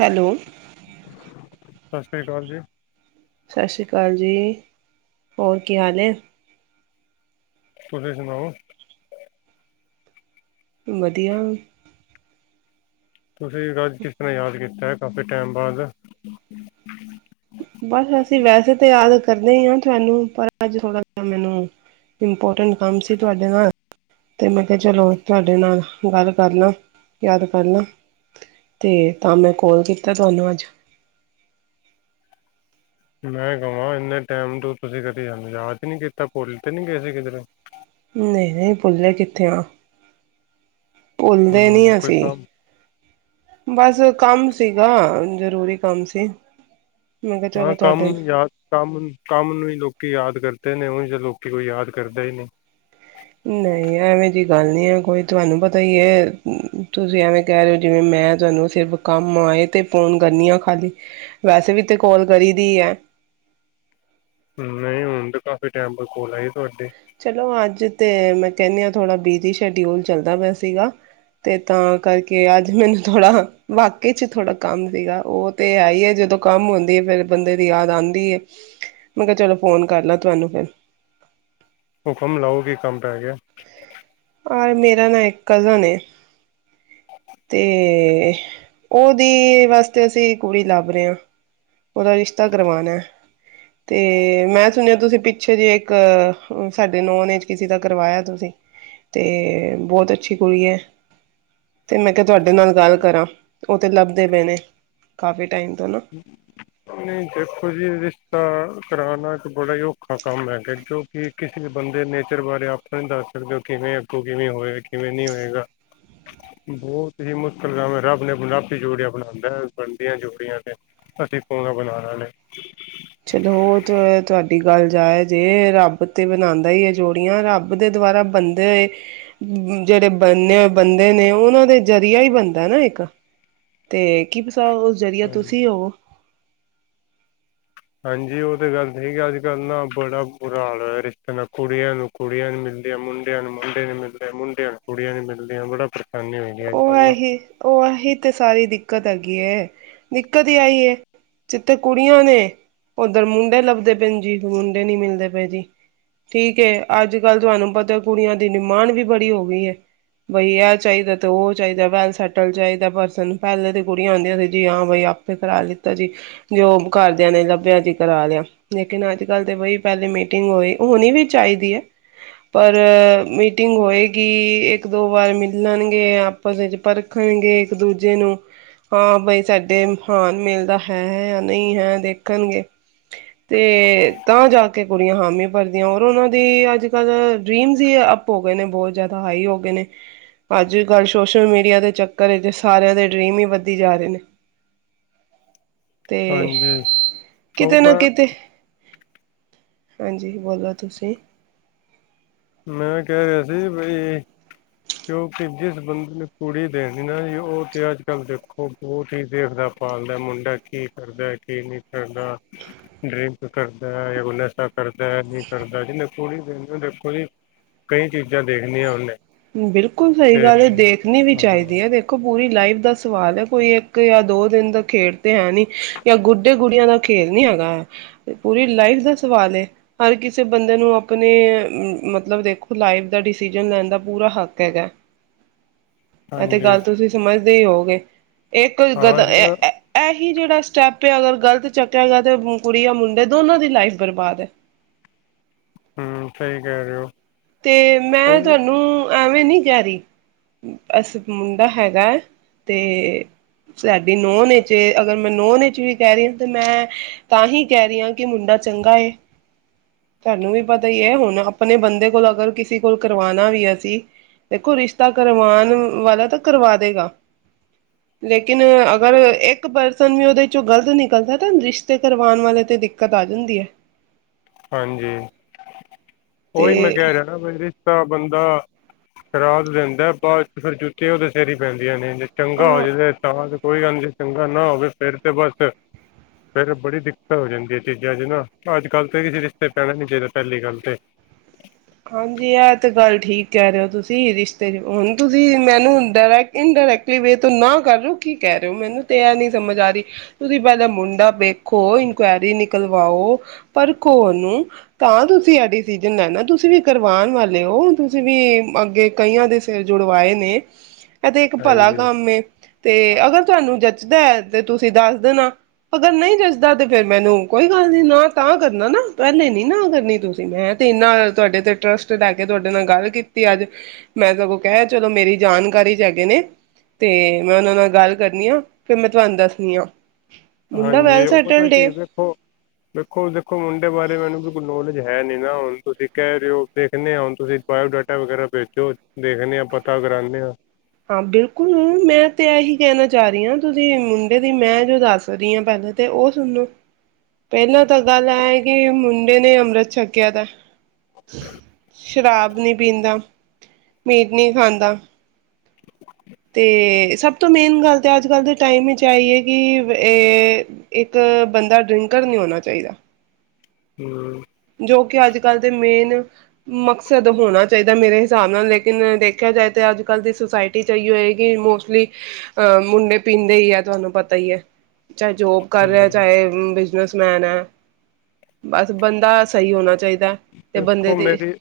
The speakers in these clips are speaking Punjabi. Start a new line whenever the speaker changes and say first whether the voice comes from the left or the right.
right: ਹੈਲੋ
left: ਸਤਿ ਸ੍ਰੀ ਅਕਾਲ ਜੀ।
right: ਸਤਿ ਸ੍ਰੀ ਅਕਾਲ ਜੀ ਹੋਰ ਕੀ ਹਾਲ ਏ।
left: ਤੁਸੀਂ ਸੁਣਾਓ।
right: ਵਧੀਆ।
left: ਤੁਸੀਂ ਅੱਜ ਕਿਸ ਤਰ੍ਹਾਂ ਯਾਦ ਕੀਤਾ। ਕਾਫੀ ਟਾਈਮ ਬਾਅਦ।
right: ਬਸ ਅਸੀਂ ਵੈਸੇ ਤਾਂ ਯਾਦ ਕਰਦੇ ਹੀ ਹਾਂ ਤੁਹਾਨੂੰ ਪਰ ਅੱਜ ਥੋੜ੍ਹਾ ਜਿਹਾ ਮੈਨੂੰ, ਇੰਪੋਰਟੈਂਟ ਕੰਮ ਸੀ ਤੁਹਾਡੇ ਨਾਲ। ਤੇ ਮੈਂ ਕਿਹਾ ਚਲੋ ਤੁਹਾਡੇ ਨਾਲ ਗੱਲ ਕਰ ਲਾਂ, ਯਾਦ ਕਰ ਲ ਤੇ ਤਾਂ ਮੈਂ ਕੋਲ ਕੀਤਾ ਤੁਹਾਨੂੰ ਅੱਜ।
left: ਮੈਂ ਕਵਾਂ ਇੰਨੇ ਟਾਈਮ ਤੋਂ ਤੁਸੀਂ ਕਦੇ ਸਾਨੂੰ ਯਾਦ ਹੀ ਨਹੀਂ ਕੀਤਾ ਭੁੱਲ ਤਾਂ ਨੀ ਗਏ ਸੀ ਕਿਧਰੇ।
right: ਨਹੀਂ-ਨਹੀਂ ਭੁੱਲੇ ਕਿੱਥੇ ਆ। ਭੁੱਲਦੇ ਨੀ
left: ਹੂੰ ਕੋਈ
right: ਅਸੀਂ,
left: ਕੰਮ
right: ਬਸ ਕੰਮ ਸੀਗਾ ਜਰੂਰੀ ਕੰਮ ਸੀ। ਮੈਂ ਕਿਹਾ ਚਲੋ
left: ਹਾਂ ਕੰਮ
right: ਤੁਹਾਡੇ
left: ਨੂੰ ਯਾਦ ਕੰਮ ਕੰਮ ਨੂੰ ਹੀ ਲੋਕੀ ਯਾਦ ਕਰ ਦੇ ਨੇ ਉਂਝ ਤਾਂ ਲੋਕੀ ਕੋਈ ਯਾਦ ਕਰਦਾ ਹੀ ਨੀ।
right: ਨਹੀਂ ਐਵੇਂ ਜਿਹੀ ਗੱਲ ਨੀ ਹੈ ਕੋਈ ਤੁਹਾਨੂੰ ਪਤਾ ਹੀ ਹੈ ਤੁਸੀਂ ਐਵੇਂ ਕਹਿ ਰਹੇ ਹੋ ਜਿਵੇਂ ਮੈਂ ਤੁਹਾਨੂੰ ਸਿਰਫ ਕੰਮ ਆਏ ਤੇ ਫੋਨ ਕਰਨੀ ਆ ਖਾਲੀ, ਵੈਸੇ ਵੀ ਤੇ ਕਾਲ ਕਰੀ ਦੀ ਏ।
left: ਨਹੀਂ ਹੁਣ ਤੇ ਕਾਫੀ ਟਾਈਮ ਬਾਅਦ ਕੋਲ ਆਈ ਤੁਹਾਡੀ
right: ਚਲੋ ਅੱਜ ਤੇ ਮੈਂ ਕਹਿੰਨੇ ਆ ਥੋੜਾ ਬਿਜੀ ਸ਼ਡਿਊਲ ਚੱਲਦਾ ਪਿਆ ਸੀਗਾ, ਤੇ ਤਾਂ ਕਰਕੇ ਅੱਜ ਮੈਨੂੰ ਥੋੜ੍ਹਾ ਵਾਕਈ 'ਚ ਥੋੜ੍ਹਾ ਕੰਮ ਸੀਗਾ ਉਹ ਤੇ ਹੈ ਹੀ ਆ ਜਦੋਂ ਕੰਮ ਹੁੰਦੀ ਹੈ ਫਿਰ ਬੰਦੇ ਦੀ ਯਾਦ ਆਂਦੀ ਹੈ ਮੈਂ ਕਿਹਾ ਚਲੋ ਫੋਨ ਕਰ ਲੈ ਤੁਹਾਨੂੰ ਫਿਰ।
left: ਹੁਕਮ ਲਾਓ ਕੀ ਕੰਮ ਪੈ ਗਿਆ।
right: ਮੇਰਾ ਨਾਮ ਇੱਕ ਕਜ਼ਨ ਏ ਤੇ ਉਹਦੀ ਵਾਸਤੇ ਅਸੀਂ ਕੁੜੀ ਲੱਭ ਰਹੇ ਹਾਂ। ਉਹਦਾ ਰਿਸ਼ਤਾ ਕਰਵਾਣਾ ਤੇ ਮੈਂ ਸੁਣਿਆ ਤੁਸੀਂ ਪਿੱਛੇ ਜੇਹੇ ਇੱਕ ਸਾਡੇ ਨੋਨ ਏਜ ਕਿਸੀ ਦਾ ਕਰਵਾਇਆ ਤੁਸੀਂ, ਤੇ ਬਹੁਤ ਅੱਛੀ ਕੁੜੀ ਏ। ਤੇ ਮੈਂ ਕਿਹਾ ਤੁਹਾਡੇ ਨਾਲ ਗੱਲ ਕਰਾਂ ਉਹ ਤੇ ਲੱਭਦੇ ਪਏ ਨੇ, ਕਾਫੀ। ਟਾਈਮ ਤੋਂ ਨਾ
left: ਨਹੀਂ ਦੇਖੋ ਜੀ ਰਿਸ਼ਤਾ ਕਰਾਣਾ ਬੜਾ ਹੀ ਔਖਾ ਕੰਮ ਹੈਗਾ ਜੋ ਕਿ ਕਿਸੇ ਵੀ ਬੰਦੇ ਨੇਚਰ ਬਾਰੇ ਆਪਾਂ ਨੀ ਦੱਸ ਸਕਦੇ ਉਹ ਕਿਵੇਂ ਅੱਗੋਂ ਕਿਵੇਂ ਹੋਏਗਾ ਕਿਵੇਂ ਨਹੀਂ ਹੋਏਗਾ। ਬਹੁਤ ਹੀ ਮੁਸ਼ਕਿਲ ਕੰਮ ਹੈ ਰੱਬ ਨੇ ਰੱਬ ਹੀ ਜੋੜੀਆਂ ਬਣਾਦਾ ਬਣਦੀਆਂ ਜੋੜੀਆਂ ਤੇ। ਅਸੀਂ ਕੌਣ ਆ ਬਣਾਣ ਆਲੇ।
right: ਜਾਇਜ ਜੇ ਰੱਬ ਤੇ ਬਣਾਦਾ ਹੀ ਏ ਜੋੜੀਆਂ ਰੱਬ ਦੇ ਦੁਆਰਾ ਬੰਦੇ, ਜਿਹੜੇ ਬੰਨੇ ਹੋਏ ਬੰਦੇ ਨੇ ਉਹਨਾਂ ਦੇ ਜ਼ਰੀਆ ਹੀ ਬਣਦਾ ਨਾ ਇੱਕ। ਤੇ ਕੀ ਪਤਾ ਉਸ ਜ਼ਰੀਆ
left: ਹਾਂਜੀ
right: ਤੁਸੀਂ ਹੋਵੋ।
left: ਹਾਂਜੀ ਉਹ ਤੇ ਗੱਲ ਠੀਕ ਅੱਜਕੱਲ ਨਾ ਬੜਾ ਬੁਰਾ ਹਾਲ ਹੋਇਆ ਰਿਸ਼ਤੇ ਨਾ ਕੁੜੀਆਂ ਨੂੰ ਕੁੜੀਆਂ ਨੀ ਮਿਲਦੀਆਂ ਮੁੰਡਿਆਂ ਨੂੰ ਮੁੰਡੇ ਨੀ ਮਿਲਦੇ ਮੁੰਡਿਆਂ ਨੂੰ ਕੁੜੀਆਂ ਨੀ ਮਿਲਦੀਆਂ ਬੜਾ ਪਰੇਸ਼ਾਨੀ ਹੋਈ ਦੀ ਅੱਜ
right: ਉਹ
left: ਕੱਲ੍ਹ
right: ਏ
left: ਨਾ
right: ਹੀ ਉਹ ਐ ਹੀ ਤੇ ਸਾਰੀ ਦਿੱਕਤ ਹੈਗੀ ਹੈ ਦਿੱਕਤ ਹੀ ਆਈ ਹੈ। ਜਿੱਥੇ ਕੁੜੀਆਂ ਨੇ ਉਧਰ ਮੁੰਡੇ ਲੱਭਦੇ ਪਏ ਜੀ ਮੁੰਡੇ ਨੀ ਮਿਲਦੇ ਪਏ ਜੀ, ਠੀਕ ਹੈ ਅੱਜਕੱਲ ਤੁਹਾਨੂੰ ਪਤਾ ਕੁੜੀਆਂ ਦੀ ਡਿਮਾਂਡ ਵੀ ਬੜੀ ਹੋ ਗਈ ਏ ਬਈ ਆ ਚਾਹੀਦਾ ਉਹ ਚਾਹੀਦਾ ਵੈਲ ਸੈਟਲ ਚਾਹੀਦਾ ਪਰਸਨ ਪਹਿਲੇ ਤਾਂ ਕੁੜੀਆਂ ਹੁੰਦੀਆ ਸੀ ਜੀ ਹਾਂ ਬਾਈ ਆਪੇ ਕਰਾ ਲਿੱਤਾ ਜੀ ਜੋ ਕਰਦਿਆਂ ਨੇ ਲੱਭਿਆ ਜੀ ਕਰਾ ਲਿਆ। ਲੇਕਿਨ ਅੱਜਕੱਲ ਤੇ ਬਈ ਪਹਿਲੇ ਮੀਟਿੰਗ ਹੋਏ ਹੋਈ ਹੋਣੀ ਵੀ ਚਾਹੀਦੀ ਹੈ ਪਰ ਮੀਟਿੰਗ ਹੋਏਗੀ ਇੱਕ-ਦੋ ਵਾਰ ਮਿਲਣ ਆਪਸ ਵਿੱਚ ਪਰਖਣਗੇ ਇੱਕ ਦੂਜੇ ਨੂੰ ਹਾਂ ਬਾਈ ਸਾਡੇ ਹਾਨ ਮਿਲਦਾ ਹੈ ਹੈ ਜਾਂ ਨਹੀਂ ਹੈ ਦੇਖਣਗੇ, ਤੇ ਤਾਂ ਜਾ ਕੇ ਕੁੜੀਆਂ ਹਾਮੀ ਭਰਦੀਆਂ ਔਰ ਉਹਨਾਂ ਦੀ ਅੱਜਕੱਲ੍ਹ ਡਰੀਮਸ ਹੀ ਅੱਪ ਹੋ ਗਏ ਨੇ ਬਹੁਤ ਜ਼ਿਆਦਾ ਹਾਈ ਹੋ ਗਏ ਨੇ। ਅੱਜਕੱਲ੍ਹ ਸੋਸ਼ਲ ਮੀਡੀਆ ਦੇ ਚੱਕਰ ਵਿੱਚ ਸਾਰਿਆਂ ਦੇ ਡਰੀਮ ਹੀ ਵਧੀ ਜਾ ਰਹੇ ਨੇ। ਤੇ,
left: ਹਾਂਜੀ ਉਹ
right: ਕਿਤੇ ਨਾ
left: ਮੈਂ
right: ਕਿਤੇ ਹਾਂਜੀ ਬੋਲੋ ਤੁਸੀਂ
left: ਮੈਂ ਕਹਿ ਰਿਹਾ ਸੀ ਬਈ ਕਿਉਂਕਿ ਜਿਸ ਬੰਦੇ ਨੂੰ ਕੁੜੀ ਦੇਖਦੀ ਨਾ ਜੀ ਉਹ ਤੇ ਅੱਜ ਕੱਲ੍ਹ ਦੇਖੋ ਬਹੁਤ ਹੀ ਦੇਖਦਾ ਭਾਲਦਾ ਮੁੰਡਾ ਕੀ ਕਰਦਾ ਕੀ ਨਹੀਂ ਕਰਦਾ ਡਰਿੰਕ ਕਰਦਾ ਕਰਦਾ ਨੀ ਕਰਦਾ ਥੋੜੇ ਦਿਨ ਦੇਖੋ ਜੀ ਕਈ ਚੀਜ਼ਾਂ ਦੇਖਣੀਆਂ ਉਹਨੇ
right: ਬਿਲਕੁਲ ਸਹੀ
left: ਤੇ
right: ਗੱਲ ਹੈ ਦੇਖਣੀ ਵੀ
left: ਹਾਂ
right: ਚਾਹੀਦੀਆ ਦੇਖੋ ਪੂਰੀ ਲਾਈਫ ਦਾ ਸਵਾਲ ਹੈ ਕੋਈ ਇੱਕ ਜਾਂ ਦੋ ਦਿਨ ਦਾ ਖੇਡ ਤਾਂ ਹੈ ਨਹੀਂ ਜਾਂ ਗੁੱਡੇ ਗੁੜੀਆਂ ਦਾ ਖੇਡ ਨੀ ਹੈਗਾ ਹੈ ਪੂਰੀ ਲਾਈਫ ਦਾ ਸਵਾਲ ਹੈ ਹਰ ਕਿਸੇ ਬੰਦੇ ਨੂੰ ਆਪਣੇ ਮਤਲਬ ਦੇਖੋ ਲਾਈਫ ਦਾ ਡਿਸੀਜ਼ਨ ਲੈਣ ਦਾ ਪੂਰਾ ਹੱਕ ਹੈਗਾ ਇਹ ਤੇ
left: ਹਾਂਜੀ
right: ਗੱਲ ਤੁਸੀਂ ਸਮਝ ਹੋ ਗਏ ਇੱਕ
left: ਹਾਂ ਜਿਹੜਾ
right: ਕਿਹੜਾ ਸਟੈਪ ਹੈ ਅਗਰ ਗ਼ਲਤ ਚੱਕਿਆ ਗਿਆ ਤਾਂ ਕੁੜੀ ਜਾਂ ਮੁੰਡੇ ਦੋਨੋੋਂ ਦੀ ਲਾਈਫ ਬਰਬਾਦ ਹੈ
left: ਹਮ ਸਹੀ ਕਹਿ ਰਹੇ ਹੋ
right: ਤੇ ਮੈਂ
left: ਉਹ
right: ਤੁਹਾਨੂੰ ਐਵੇਂ ਨੀ ਕਹਿ ਰਹੀ ਬਸ ਮੁੰਡਾ ਹੈਗਾ ਹੈ ਤੇ ਸਾਡੀ ਨੂੰਹ ਨੇ ਅਗਰ ਮੈਂ ਨਾਊਨ ਨੇ ਵੀ ਕਹਿ ਰਹੀ ਹਾਂ ਤੇ ਮੈਂ ਤਾਂ ਹੀ ਕਹਿ ਰਹੀ ਹਾਂ ਕਿ ਮੁੰਡਾ ਚੰਗਾ ਤੁਹਾਨੂੰ ਵੀ ਪਤਾ ਹੀ ਹੈ ਹੁਣ ਆਪਣੇ ਬੰਦੇ ਕੋਲ ਅਗਰ ਕਿਸੇ ਕੋਲ ਕਰਵਾਣਾ ਵੀ ਅਸੀਂ ਦੇਖੋ ਰਿਸ਼ਤਾ ਕਰਵਾਉਣ ਵਾਲਾ ਤਾਂ ਕਰਵਾ ਦੇਗਾ ਲੇਕਿਨ ਅਗਰ ਇੱਕ ਪਰਸਨ ਵੀ ਉਹਦੇ ਚੋਂ ਗ਼ਲਤ ਨਿਕਲਦਾ ਤਾਂ ਰਿਸ਼ਤੇ ਕਰਵਾਉਣ ਵਾਲੇ ਤੇ ਦਿੱਕਤ ਆ ਜਾਂਦੀ ਹੈ
left: ਹਾਂਜੀ ਉਹੀ ਮੈਂ
right: ਤੇ
left: ਕਹਿ ਰਿਹਾ ਨਾ ਇਹਦੇ ਤਾਂ ਬੰਦਾ ਕਰਾ ਤਾਂ ਦਿੰਦਾ ਬਾਅਦ ਚ ਫਿਰ ਜੁੱਤੀਆ ਉਹਦੇ ਸਿਰ ਹੀ ਪੈਂਦੀਆਂ ਨੇ ਚੰਗਾ ਹੋ
right: ਹਾਂ
left: ਜਾਵੇ ਤਾਂ ਕੋਈ ਗੱਲ ਜੀ ਚੰਗਾ ਨਾ ਹੋਵੇ ਫੇਰ ਤੇ ਬਸ ਫੇਰ ਬੜੀ ਦਿੱਕਤ ਹੋ ਜਾਂਦੀ ਹੈ ਚੀਜ਼ਾਂ ਚ ਨਾ ਅੱਜ ਕੱਲ ਕਈ ਰਿਸ਼ਤੇ ਚ ਪੈਣਾ ਨੀ ਚਾਹੀਦਾ ਪਹਿਲੀ ਗੱਲ ਤੇ
right: ਹਾਂਜੀ ਇਹ ਤੇ ਗੱਲ ਠੀਕ ਕਹਿ ਰਹੇ ਹੋ ਤੁਸੀਂ ਰਿਸ਼ਤੇ ਚ ਹੁਣ ਤੁਸੀਂ ਮੈਨੂੰ ਡਾਇਰੈਕ ਇਨਡਾਇਰੈਕਟਲੀ ਵੇ ਤੋਂ ਨਾ ਕਰ ਰੋ ਕੀ ਕਹਿ ਰਹੇ ਹੋ ਮੈਨੂੰ ਤੇ ਇਹ ਨੀ ਸਮਝ ਆ ਰਹੀ ਤੁਸੀਂ ਪਹਿਲਾਂ ਮੁੰਡਾ ਵੇਖੋ ਇਨਕੁਆਇਰੀ ਨਿਕਲਵਾਓ ਪਰਖੋ ਉਹਨੂੰ ਤਾਂ ਤੁਸੀਂ ਇਹ ਡਿਸੀਜ਼ਨ ਲੈ ਨਾ ਤੁਸੀਂ ਵੀ ਕਰਵਾਉਣ ਵਾਲੇ ਹੋ ਤੁਸੀਂ ਵੀ ਅੱਗੇ ਕਈਆਂ ਦੇ ਸਿਰ ਜੁੜਵਾਏ ਨੇ ਇਹ ਤੇ ਇੱਕ ਭਲਾ
left: ਹਾਂਜੀ
right: ਕੰਮ ਤੇ ਅਗਰ ਤੁਹਾਨੂੰ ਜਚਦਾ ਤੇ ਤੁਸੀਂ ਦੱਸ ਦੇਣਾ ਅਗਰ ਨਹੀਂ ਜਚਦਾ ਤੇ ਫਿਰ ਮੈਨੂੰ ਕੋਈ ਗੱਲ ਨੀ ਨਾ ਤਾਂ ਕਰਨਾ ਨਾ ਪਹਿਲੇ ਨੀ ਨਾ ਕਰਨੀ ਤੁਸੀਂ ਮੈਂ ਤੇ ਇੰਨਾ ਤੁਹਾਡੇ ਤੇ ਟਰੱਸਟ ਲੈ ਕੇ ਤੁਹਾਡੇ ਨਾਲ ਗੱਲ ਕੀਤੀ ਅੱਜ ਮੈਂ ਸਗੋਂ ਕਹਿ ਚਲੋ ਮੇਰੀ ਜਾਣਕਾਰੀ ਚ ਹੈਗੇ ਨੇ ਤੇ ਮੈਂ ਉਹਨਾਂ ਨਾਲ ਗੱਲ ਕਰਨੀ ਆ ਫਿਰ ਮੈਂ ਤੁਹਾਨੂੰ ਦੱਸਣੀ ਆ ਮੁੰਡਾ ਵੈਲ
left: ਹਾਂਜੀ ਉਹ ਪਤਾ
right: ਸੈਟਲਡ ਏ
left: ਕੀ ਦੇਖੋ ਦੇੇਖੋ ਦੇਖੋ ਮੁੰਡੇ ਬਾਰੇ ਮੈਨੂੰ ਵੀ ਕੋਈ ਨੌਲੇਜ ਹੈ ਨੀ ਨਾ ਹੁਣ ਤੁਸੀਂ ਕਹਿ ਰਹੇ ਹੋ ਦੇਖਦੇ ਹੁਣ ਤੁਸੀਂ ਬਾਇਓਡਾਟਾ ਵਗੈਰਾ ਭੇਜੋ ਦੇਖਦੇ ਆ ਪਤਾ ਕਰਾਉਂਦੇ ਆ
right: ਹਾਂ ਬਿਲਕੁਲ ਮੈਂ ਤੇ ਇਹੀ ਕਹਿਣਾ ਚਾਹ ਰਹੀ ਹਾਂ ਤੁਸੀਂ ਮੁੰਡੇ ਦੀ ਮੈਂ ਜੋ ਦੱਸ ਰਹੀ ਹਾਂ ਪਹਿਲਾਂ ਤੇ ਉਹ ਸੁਣੋ ਪਹਿਲਾਂ ਤਾਂ ਗੱਲ ਹੈ ਹੈ ਕਿ ਮੁੰਡੇ ਨੇ ਅੰਮ੍ਰਿਤ ਛਕਿਆ ਦਾ ਸ਼ਰਾਬ ਨੀ ਪੀਂਦਾ ਮੀਟ ਨਹੀਂ ਖਾਂਦਾ ਤੇ ਸਭ ਤੋਂ ਮੇਨ ਗੱਲ ਤਾਂ ਅੱਜ ਕੱਲ੍ਹ ਦੇ ਟਾਈਮ ਵਿੱਚ ਆਈ ਹੈ ਕਿ ਇੱਕ ਬੰਦਾ ਡ੍ਰਿੰਕਰ ਨਹੀਂ ਹੋਣਾ ਚਾਹੀਦਾ
left: ਹਮ
right: ਜੋ ਕਿ ਅੱਜ ਕੱਲ ਦੇ ਮੇਨ ਮਕਸਦ ਹੋਣਾ ਚਾਹੀਦਾ ਮੇਰੇ ਹਿਸਾਬ ਨਾਲ ਲੇਕਿਨ ਦੇਖਿਆ ਜਾਏ ਤਾਂ ਅੱਜ ਕੱਲ ਦੀ ਸੁਸਾਇਟੀ ਚ ਹੈ ਕਿ ਮੋਸਟਲੀ ਅਹ ਮੁੰਡੇ ਪੀਂਦੇ ਹੀ ਹੈ ਤੁਹਾਨੂੰ ਪਤਾ ਹੀ ਹੈ ਚਾਹੇ ਜੋਬ ਕਰ ਰਿਹਾ
left: ਹੂੰ
right: ਚਾਹੇ ਬਿਜਨਸ ਹੈ ਬਸ ਬੰਦਾ ਸਹੀ ਹੋਣਾ ਚਾਹੀਦਾ ਤੇ ਬੰਦੇ
left: ਦੇਖੋ
right: ਦੀ
left: ਮੇਰੀ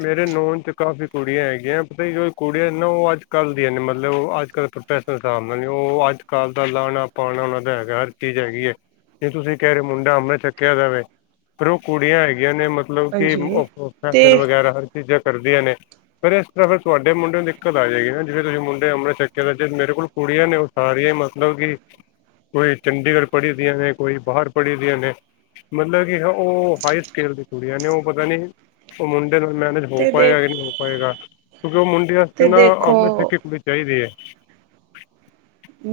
left: ਮੇਰੇ ਨੋਜ 'ਚ ਕਾਫੀ ਕੁੜੀਆਂ ਹੈਗੀਆਂ ਪਤਾ ਜੋ ਕੁੜੀਆਂ ਨੇ ਨਾ ਉਹ ਅੱਜ ਕੱਲ੍ਹ ਦੀਆਂ ਨੇ ਮਤਲਬ ਅੱਜ ਕੱਲ੍ਹ ਪ੍ਰੋਫੈਸ਼ਨ [unintelligible] ਹਿਸਬ ਮਤਲਬ ਉਹ ਅੱਜ ਕੱਲ੍ਹ ਦਾ ਲਾਉਣਾ ਪਾਉਣਾ ਉਹਨਾਂ ਦਾ ਹੈਗਾ ਹਰ ਚੀਜ਼ ਹੈਗੀ ਹੈ ਜੇ ਤੁਸੀਂ ਕਹਿ ਰਹੇ ਹੋ ਮੁੰਡਾ ਅੰਮ੍ਰਿਤ ਛੱਕਿਆ ਦਾ ਵੇ ਕੁੜੀਆਂ ਹੈਗੀਆਂ ਮਤਲਬ
right: ਹਾਂਜੀ ਤੇ
left: ਫੈਸ਼ਨ ਵਗੈਰਾ ਹਰ ਚੀਜ਼ ਕਰਦੀਆਂ ਨੇ ਪਰ ਇਸ ਤਰ੍ਹਾਂ ਫਿਰ ਤੁਹਾਡੇ ਮੁੰਡੇ ਨੂੰ ਦਿੱਕਤ ਆ ਜਾਏਗੀ ਨਾ ਜਿਵੇਂ ਤੁਸੀਂ ਮੁੰਡੇ ਅੰਮ੍ਰਿਤ ਛੱਕਿਆ ਜ ਮੇਰੇ ਕੋਲ ਕੁੜੀਆਂ ਨੇ ਉਹ ਸਾਰੀਆਂ ਹੀ ਮਤਲਬ ਕਿ ਕੋਈ ਚੰਡੀਗੜ੍ਹ ਪੜ੍ਹੀ ਦੀਆਂ ਨੇ ਕੋਈ ਬਾਹਰ ਪੜ੍ਹੀ ਦੀਆਂ ਨੇ ਮਤਲਬ ਕਿ ਉਹ ਹਾਈ ਸਕੇਲ ਦੀ ਕੁੜੀਆਂ ਨੇ ਉਹ ਪਤਾ ਨੀ ਉਹ ਮਨ ਫੇਰ ਮੈਨੇਜ ਹੋ
right: ਤੇ ਦੇ
left: ਪਾਏਗਾ ਕਿ ਨਹੀਂ ਹੋ ਪਾਏਗਾ। ਕਿਉਂਕਿ ਉਹ ਮੁੰਡੇ ਅੱਜ ਕੱਲ
right: ਤੇ
left: ਨਾ
right: ਦੇਖੋ
left: [unintelligible] ਕੁੜੀ ਚਾਹੀਦੇ ਹੈ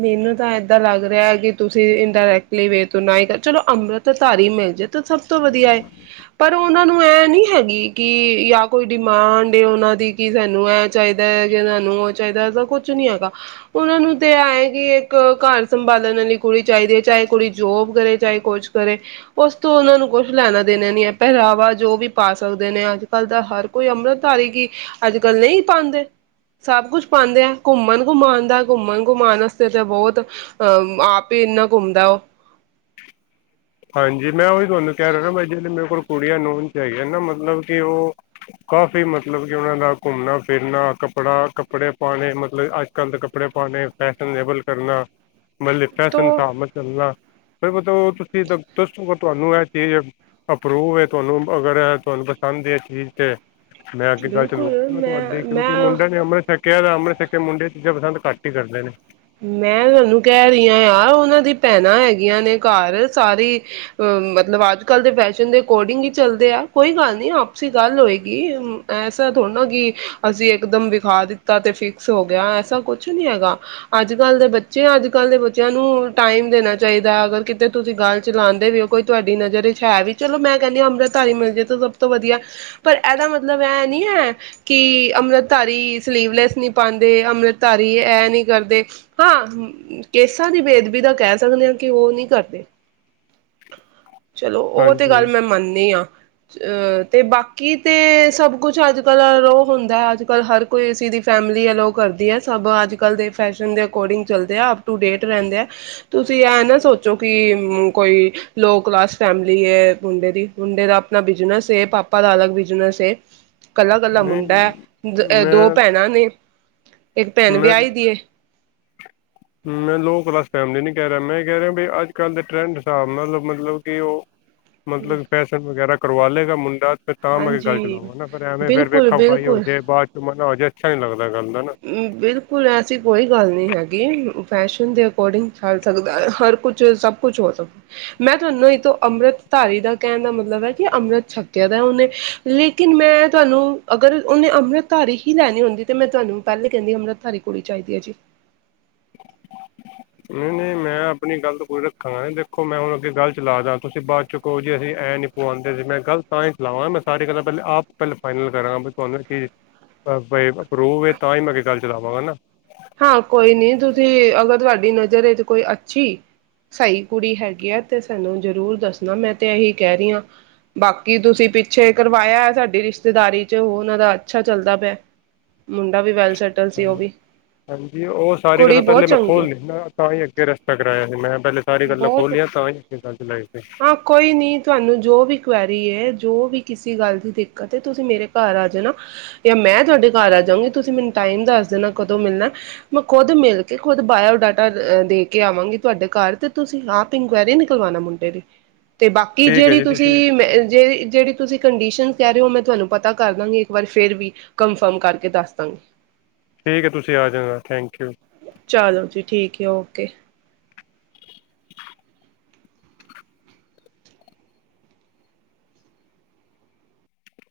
right: ਮੈਨੂੰ ਤਾਂ ਏਦਾਂ ਲੱਗ ਰਿਹਾ ਕਿ ਤੁਸੀਂ ਇੰਡਾਇਰੈਕਟਲੀ ਵੇ ਤੋਂ ਨਾ ਹੀ ਕਰ ਚਲੋ ਅੰਮ੍ਰਿਤ ਧਾਰੀ ਮਿਲ ਜੇ ਤਾਂ ਸਭ ਤੋਂ ਵਧੀਆ ਪਰ ਉਹਨਾਂ ਨੂੰ ਇਹ ਨੀ ਹੈਗੀ ਕਿ ਜਾਂ ਕੋਈ ਡਿਮਾਂਡ ਉਹਨਾਂ ਦੀ ਕਿ ਸਾਨੂੰ ਇਹ ਚਾਹੀਦਾ ਹੈ ਕਿ ਸਾਨੂੰ ਉਹ ਚਾਹੀਦਾ ਤਾਂ ਕੁਛ ਨੀ ਹੈਗਾ ਉਹਨਾਂ ਨੂੰ ਤੇ ਐਏ ਕਿ ਇੱਕ ਘਰ ਸੰਭਾਲਣ ਵਾਲੀ ਕੁੜੀ ਚਾਹੀਦੀ ਹੈ ਚਾਹੇ ਕੁੜੀ ਜੋਬ ਕਰੇ ਚਾਹੇ ਕੁੱਛ ਕਰੇ ਉਸ ਤੋਂ ਉਹਨਾਂ ਨੂੰ ਕੁਛ ਲੈਣਾ ਦੇਣਾ ਨੀ ਹੈ ਪਹਿਰਾਵਾ ਜੋ ਵੀ ਪਾ ਸਕਦੇ ਨੇ ਅੱਜ ਕੱਲ ਤਾਂ ਹਰ ਕੋਈ ਅੰਮ੍ਰਿਤਧਾਰੀ ਕਿ ਅੱਜ ਕੱਲ ਨਹੀਂ ਪਾਉਂਦੇ ਸਭ ਕੁੱਛ ਪਾਉਂਦੇ ਆ ਘੁੰਮਣ ਘੁੰਮਾਉਣ ਦਾ ਘੁੰਮਣ ਘੁੰਮਾਣ ਵਾਸਤੇ ਤਾਂ ਬਹੁਤ ਅਹ ਆਪ ਹੀ ਇੰਨਾ ਘੁੰਮਦਾ ਉਹ
left: ਹਾਂਜੀ ਮੈਂ ਉਹੀ ਤੁਹਾਨੂੰ ਕਹਿ ਰਿਹਾ ਬ ਜਿਹੜੇ ਮੇਰੇ ਕੋਲ ਕੁੜੀਆਂ ਨੂੰ ਹਨ 'ਚ ਹੈਗੀਆਂ ਨਾ ਮਤਲਬ ਕਿ ਉਹ ਕਾਫ਼ੀ ਮਤਲਬ ਕਿ ਉਹਨਾਂ ਦਾ ਘੁੰਮਣਾ ਫਿਰਨਾ ਕੱਪੜਾ ਕੱਪੜੇ ਪਾਉਣੇ ਮਤਲਬ ਅੱਜ ਕੱਲ੍ਹ ਦੇ ਕੱਪੜੇ ਪਾਉਣੇ ਫੈਸ਼ਨਬਲ ਕਰਨਾ। ਮ ਲਿਤਾਸਨ
right: ਤੋਂ
left: ਸ਼ਮਤ [unintelligible] ਚੱਲਣਾ ਫਿਰ ਬ [unintelligible] ਤੁਹਾਨੂੰ ਇਹ ਚੀਜ਼ ਅਪਰੂਵ ਹੈ ਤੁਹਾਨੂੰ ਅਗਰ ਇਹ ਤੁਹਾਨੂੰ ਪਸੰਦ ਹੈ ਇਹ ਚੀਜ਼ ਤੇ ਮੈਂ ਅੱਗੇ ਗੱਲ
right: ਬਿਲਕੁਲ
left: ਚਲਾਉ
right: ਮੈਂ
left: ਤੁਹਾਡੀ ਕਿਉਂਕਿ
right: ਮੈਂ
left: ਮੁੰਡੇ ਨੇ ਅੰਮ੍ਰਿਤ ਛੱਕ ਕਹਿ ਰਿਹਾ ਅੰਮ੍ਰਿਤ ਛੱਕੇ ਮੁੰਡੇ ਚੀਜਾ ਪਸੰਦ ਘੱਟ ਹੀ ਕਰਦੇ ਨੇ।
right: ਮੈਂ ਤੁਾਨੂੰ ਕਹਿ ਰਹੀ ਹ ਆ ਉਹਨਾਂ ਦੀ ਭੈਣਾਂ ਹੈਗੀਆਂ ਨੇ ਘਰ ਸਾਰੀ ਅ ਮਤਲਬ ਅੱਜ ਕੱਲ ਦੇ ਫੈਸ਼ਨ ਦੇ ਅਕੋਰਡਿੰਗ ਹੀ ਚੱਲਦੇ ਆ ਕੋਈ ਗੱਲ ਨੀ ਆਪਸੀ ਗੱਲ ਹੋਏਗੀ ਐਸਾ ਥੋੜ੍ਹਾ ਨਾ ਕਿ ਅਸੀਂ ਇਕ ਦਮ ਵਿਖਾ ਦਿੱਤਾ ਤੇ ਫਿਕਸ ਹੋ ਗਿਆ ਐਸਾ ਕੁਛ ਨੀ ਹੈਗਾ। ਅੱਜ ਕੱਲ੍ਹ ਦੇ ਬੱਚੇ ਅੱਜ ਕੱਲ੍ਹ ਦੇ ਬੱਚਿਆਂ ਨੂੰ ਟਾਈਮ ਦੇਣਾ ਚਾਹੀਦਾ ਅਗਰ ਕਿਤੇ ਤੁਸੀਂ ਗੱਲ ਚਲਾਉਂਦੇ ਵੀ ਹੋ ਕੋਈ ਤੁਹਾਡੀ ਨਜ਼ਰ 'ਚ ਹੈ ਵੀ ਚਲੋ ਮੈਂ ਕਹਿੰਦੀ ਹਾਂ ਅੰਮ੍ਰਿਤਧਾਰੀ ਮਿਲਜ਼ੇ ਤੋਂ ਸਭ ਤੋਂ ਵਧੀਆ ਪਰ ਇਹਦਾ ਮਤਲਬ ਇਹ ਨਹੀਂ ਹੈ ਕਿ ਅੰਮ੍ਰਿਤਧਾਰੀ ਸਲੀਵਲੈਸ ਨਹੀਂ ਪਾਉਂਦੇ ਅੰਮ੍ਰਿਤਧਾਰੀ ਇਹ ਨਹੀਂ ਕਰਦੇ। ਹਾਂ ਕੇਸਾਂ ਦੀ ਬੇਦਬੀ ਦਾ ਕਹਿ ਸਕਦੇ ਹਾਂ ਕਿ ਉਹ ਨਹੀਂ ਕਰਦੇ। ਚਲੋ ਉਹ ਤੇ ਗੱਲ
left: ਹਾਂਜੀ
right: ਮੈਂ ਮੰਨਦੀ ਆਂ। ਅਹ ਤੇ ਬਾਕੀ ਤੇ ਸਭ ਕੁਛ ਅੱਜ ਕੱਲ ਅਲੋ ਹੁੰਦਾ ਅੱਜ ਕੱਲ ਹਰ ਕੋਈ ਅ ਦੀ ਫੈਮਿਲੀ ਅਲੋ ਕਰਦੀ ਹੈ ਸਭ ਅੱਜ ਕੱਲ ਦੇ ਫੈਸ਼ਨ ਮੁੰਡੇ ਅਕੋਰਡਿੰਗਅਿੰਗ ਚੱਲ ਦੇ ਐਪਟੂਡੇਟ ਰਹਿੰਦੇ ਆ ਤੁਸੀਂ ਇਹ ਨਾ ਸੋਚੋ ਕਿ ਕੋਈ ਲੋ ਕਲਾਸ ਫੈਮਲੀ ਏ ਮੁੰਡੇ ਦੀ, ਮੁੰਡੇ ਦਾ ਆਪਣਾ ਬਿਜਨੇਸ ਏ ਪਾਪਾ ਦਾ ਅਲੱਗ ਬਿਜਨੇਸ ਏ। ਇਕੱਲਾ ਇਕੱਲਾ
left: ਨਹੀਂ
right: ਮੁੰਡਾ ਐ। ਅ ਦੋ
left: ਮੈਂ
right: ਭੈਣਾਂ ਨੇ। ਇੱਕ ਭੈਣ
left: ਮੈਂ
right: ਵਿਆਹੀ ਦੀ ਏ।
left: ਮੈਂ ਲੋਅ ਕਲਾਸ ਫੈਮਿਲੀ ਨ ਕਹਿ ਰਿਹਾ ਮੈਂ ਕਹਿ ਰਿਹਾ ਵੀ ਅੱਜ ਕੱਲ੍ਹ ਦੇ ਟਰੈਂਡ ਹਿਸਾਬ ਨਾਲ ਮਤਲਬ ਕਿ ਉਹ
right: ਹੈ
left: ਮਤਲਬ ਫੈਸ਼ਨ ਵਗੈਰਾ ਕਰਵਾ ਲੇਗਾ ਮੁੰਡਾ ਫਿਰ ਤਾਂ ਮੈਂ ਗੱਲ
right: ਹਾਂਜੀ
left: ਚਲਾਵਾਂ ਨਾ ਫ ਐਵੇਂ ਫੇ
right: ਬਿਲਕੁਲ
left: ਵੇਖਾ ਖਾਈ ਹੋ
right: ਬਿਲਕੁਲ
left: ਜੋ ਬਾਅਦ 'ਚ ਮ ਨਾ ਹੋ ਜਾਵੇ ਸਰੀ ਲੱਦਾ [unintelligible]
right: ਬਿਲਕੁਲ ਐਸੀ ਕੋਈ ਗੱਲ ਨਹੀਂ ਹੈਗੀ। ਫੈਸ਼ਨ ਦੇ ਅਕੋਡਿੰਗ ਚੱਲ ਸਕਦਾ ਹਰ ਕੁਛ ਸਭ ਕੁਛ ਹੋ ਸਕਦਾ ਮੈਂ ਤੁਹਾਨੂੰ ਇਹ ਤੋਂ ਅੰਮ੍ਰਿਤਧਾਰੀ ਦਾ ਕਹਿਣ ਦਾ ਮਤਲਬ ਹੈ ਕਿ ਅੰਮ੍ਰਿਤ ਛਕਿਆ ਦਾ ਉਹਨੇ ਲੇਕਿਨ ਮੈਂ ਤੁਹਾਨੂੰ ਅਗਰ ਉਹਨੇ ਅੰਮ੍ਰਿਤਧਾਰੀ ਹੀ ਲੈਣੀ ਹੁੰਦੀ ਤਾਂ ਮੈਂ ਤੁਹਾਨੂੰ ਪਹਿਲੇ ਕਹਿੰਦੀ ਅੰਮ੍ਰਿਤਧਾਰੀ ਕੁੜੀ ਚਾਹੀਦੀ ਹੈ ਜੀ।
left: ਨਹੀਂ -ਨਹੀਂ ਮੈਂ ਆਪਣੀ ਗੱਲਤ ਕੋੂਰੀ ਰੱਖਾਂਗਾ ਦੇਖੋ ਮੈਂ ਹੁਣ ਅੱਗੇ ਗੱਲ ਚਲਾ ਦ ਤੁਸੀਂ ਬਾਅਦ ਚੋਂ ਕਹੋ ਜੀ ਅਸੀਂ ਐਂ ਨੀ ਪਆਉਂਦੇ ਸੀ ਮੈਂ ਗਲਤ ਤਾਂ ਹੀ ਚਲਾਵਾਂ ਮੈਂ ਸਾਰੀ ਗੱਲਾਂ ਪਹਿਲਾਂ ਆਪ ਪਹਿਲ ਫਾਈਨਲ ਕਰਾਂਗਾ ਵੀ ਤੁਹਾਨੂੰ ਚੀਜ਼ ਰੋਵੇ ਤਾਂ ਹੀ ਮੈਂ ਅਗੇ ਗੱਲ ਚ ਚਲਾਵਾਂਗਾ ਨਾ।
right: ਤੁਡੀ ਨਜ਼ਰ 'ਚ ਕੋਈ ਅੱਛੀ ਸਹੀ ਕੁੜੀ ਹੈਗੀ ਹੈ ਤੇ ਸਾਨੂੰ ਜ਼ਰੂਰ ਦੱਸਣਾ ਮੈਂ ਤੇ ਇਹੀ ਕਹਿ ਰਹੀ ਹਾਂ ਬਾਕੀ ਤੁਸੀਂ ਪਿੱਛੇ ਕਰਵਾਇਆ ਸਾਡੀ ਰਿਸ਼ਤੇਦਾਰੀ 'ਚ ਉਹ ਉਹਨਾਂ ਦਾ ਅੱਛਾ ਚੱਲਦਾ ਪਿਆ ਮੁੰਡਾ ਵੀ ਬੈਸਟ ਸੈਟਲ ਸੀ ਉਹ ਵੀ
left: ਤੇ ਉਹ ਸਾਰੀ
right: ਕੁੜੀ
left: ਗਲਾਂ ਪੈਲਾਂ
right: ਬਹੁਤ
left: ਮੈਂ
right: ਚੰਗੀ ਆ
left: ਖੋਲ ਲਿਤਾ, ਤਾਂ ਹੀ ਅੱਗੇ ਰੇਸ਼ਤਾ ਕਰਾਯਾ ਸੀ ਮੈਂ। ਸਾਰੀ ਗੱਲਾਂ
right: ਬੌਤ
left: ਖੋਲੀਆਂ ਤਾਂ ਹੀ ਅੱਗੇ ਗੱਲ ਚਲਾਈ ਸੀ
right: ਹਾਂ ਕੋਈ ਨੀ ਤੁਹਾਨੂੰ ਜੋ ਵੀ ਜੋ ਵੀ ਕਿਸੇ ਗੱਲ ਦੀ ਦਿੱਕਤ ਏ, ਤੁਸੀ ਮੇਰੇ ਘਰ ਆ ਜਾਨਾ। ਯਾ ਮੈਂ ਤੁਹਾਡੇ ਘਰ ਆ ਜਾਉਂਗੀ, ਤੁਸੀ ਮਿਨੂੰ ਟਾਈਮ ਦੱਸ ਦੇਨਾ ਕਦੋਂ ਮਿਲਨਾ, ਮੈਂ ਖੁੱਦ ਮਿਲ ਕੇ ਖੁੱਦ ਬਾਏਓ ਡਾਟਾ ਦੇ ਅ ਕੇ ਆਵਾਂਗੀ ਤੁਆਡੇ ਘਰ ਤੇ ਤੁਸੀਂ ਆਪ ਇੰਕੁਆਏਰੀ ਨਿਕਲਵਾਨਾ ਮੁੰਡੇ ਦੀ। ਤੇ ਬਾਕੀ
left: ਠੀਕ ਹੈ
right: ਜੇੜੀ
left: ਜੀ
right: ਤੁਸੀਂ ਮੈਂ ਅ ਜੇਹੀ ਜੇੜੀ ਤੁਸੀਂ ਕੰਡੀਸ਼ਨ ਕੈ ਰਏ ਓ ਮੈਂ ਤੁਹਾਨੂੰ ਪਤਾ ਕਰ ਦਾਂਗੀ ਇੱਕ ਵਾਰ ਫੇਰ ਵੀ ਕੰਨਫਮ ਕਰਕੇ ਦੱਸ ਦਾਂਗੀ।
left: ਠੀਕ ਏ, ਤੁਸੀਂ ਆ ਜਾਣਾ ਥੈਂਕ ਯੂ।
right: ਚਾਲੋ ਜੀ ਠੀਕ ਏ ਓਕੇ।
left: [inaudible]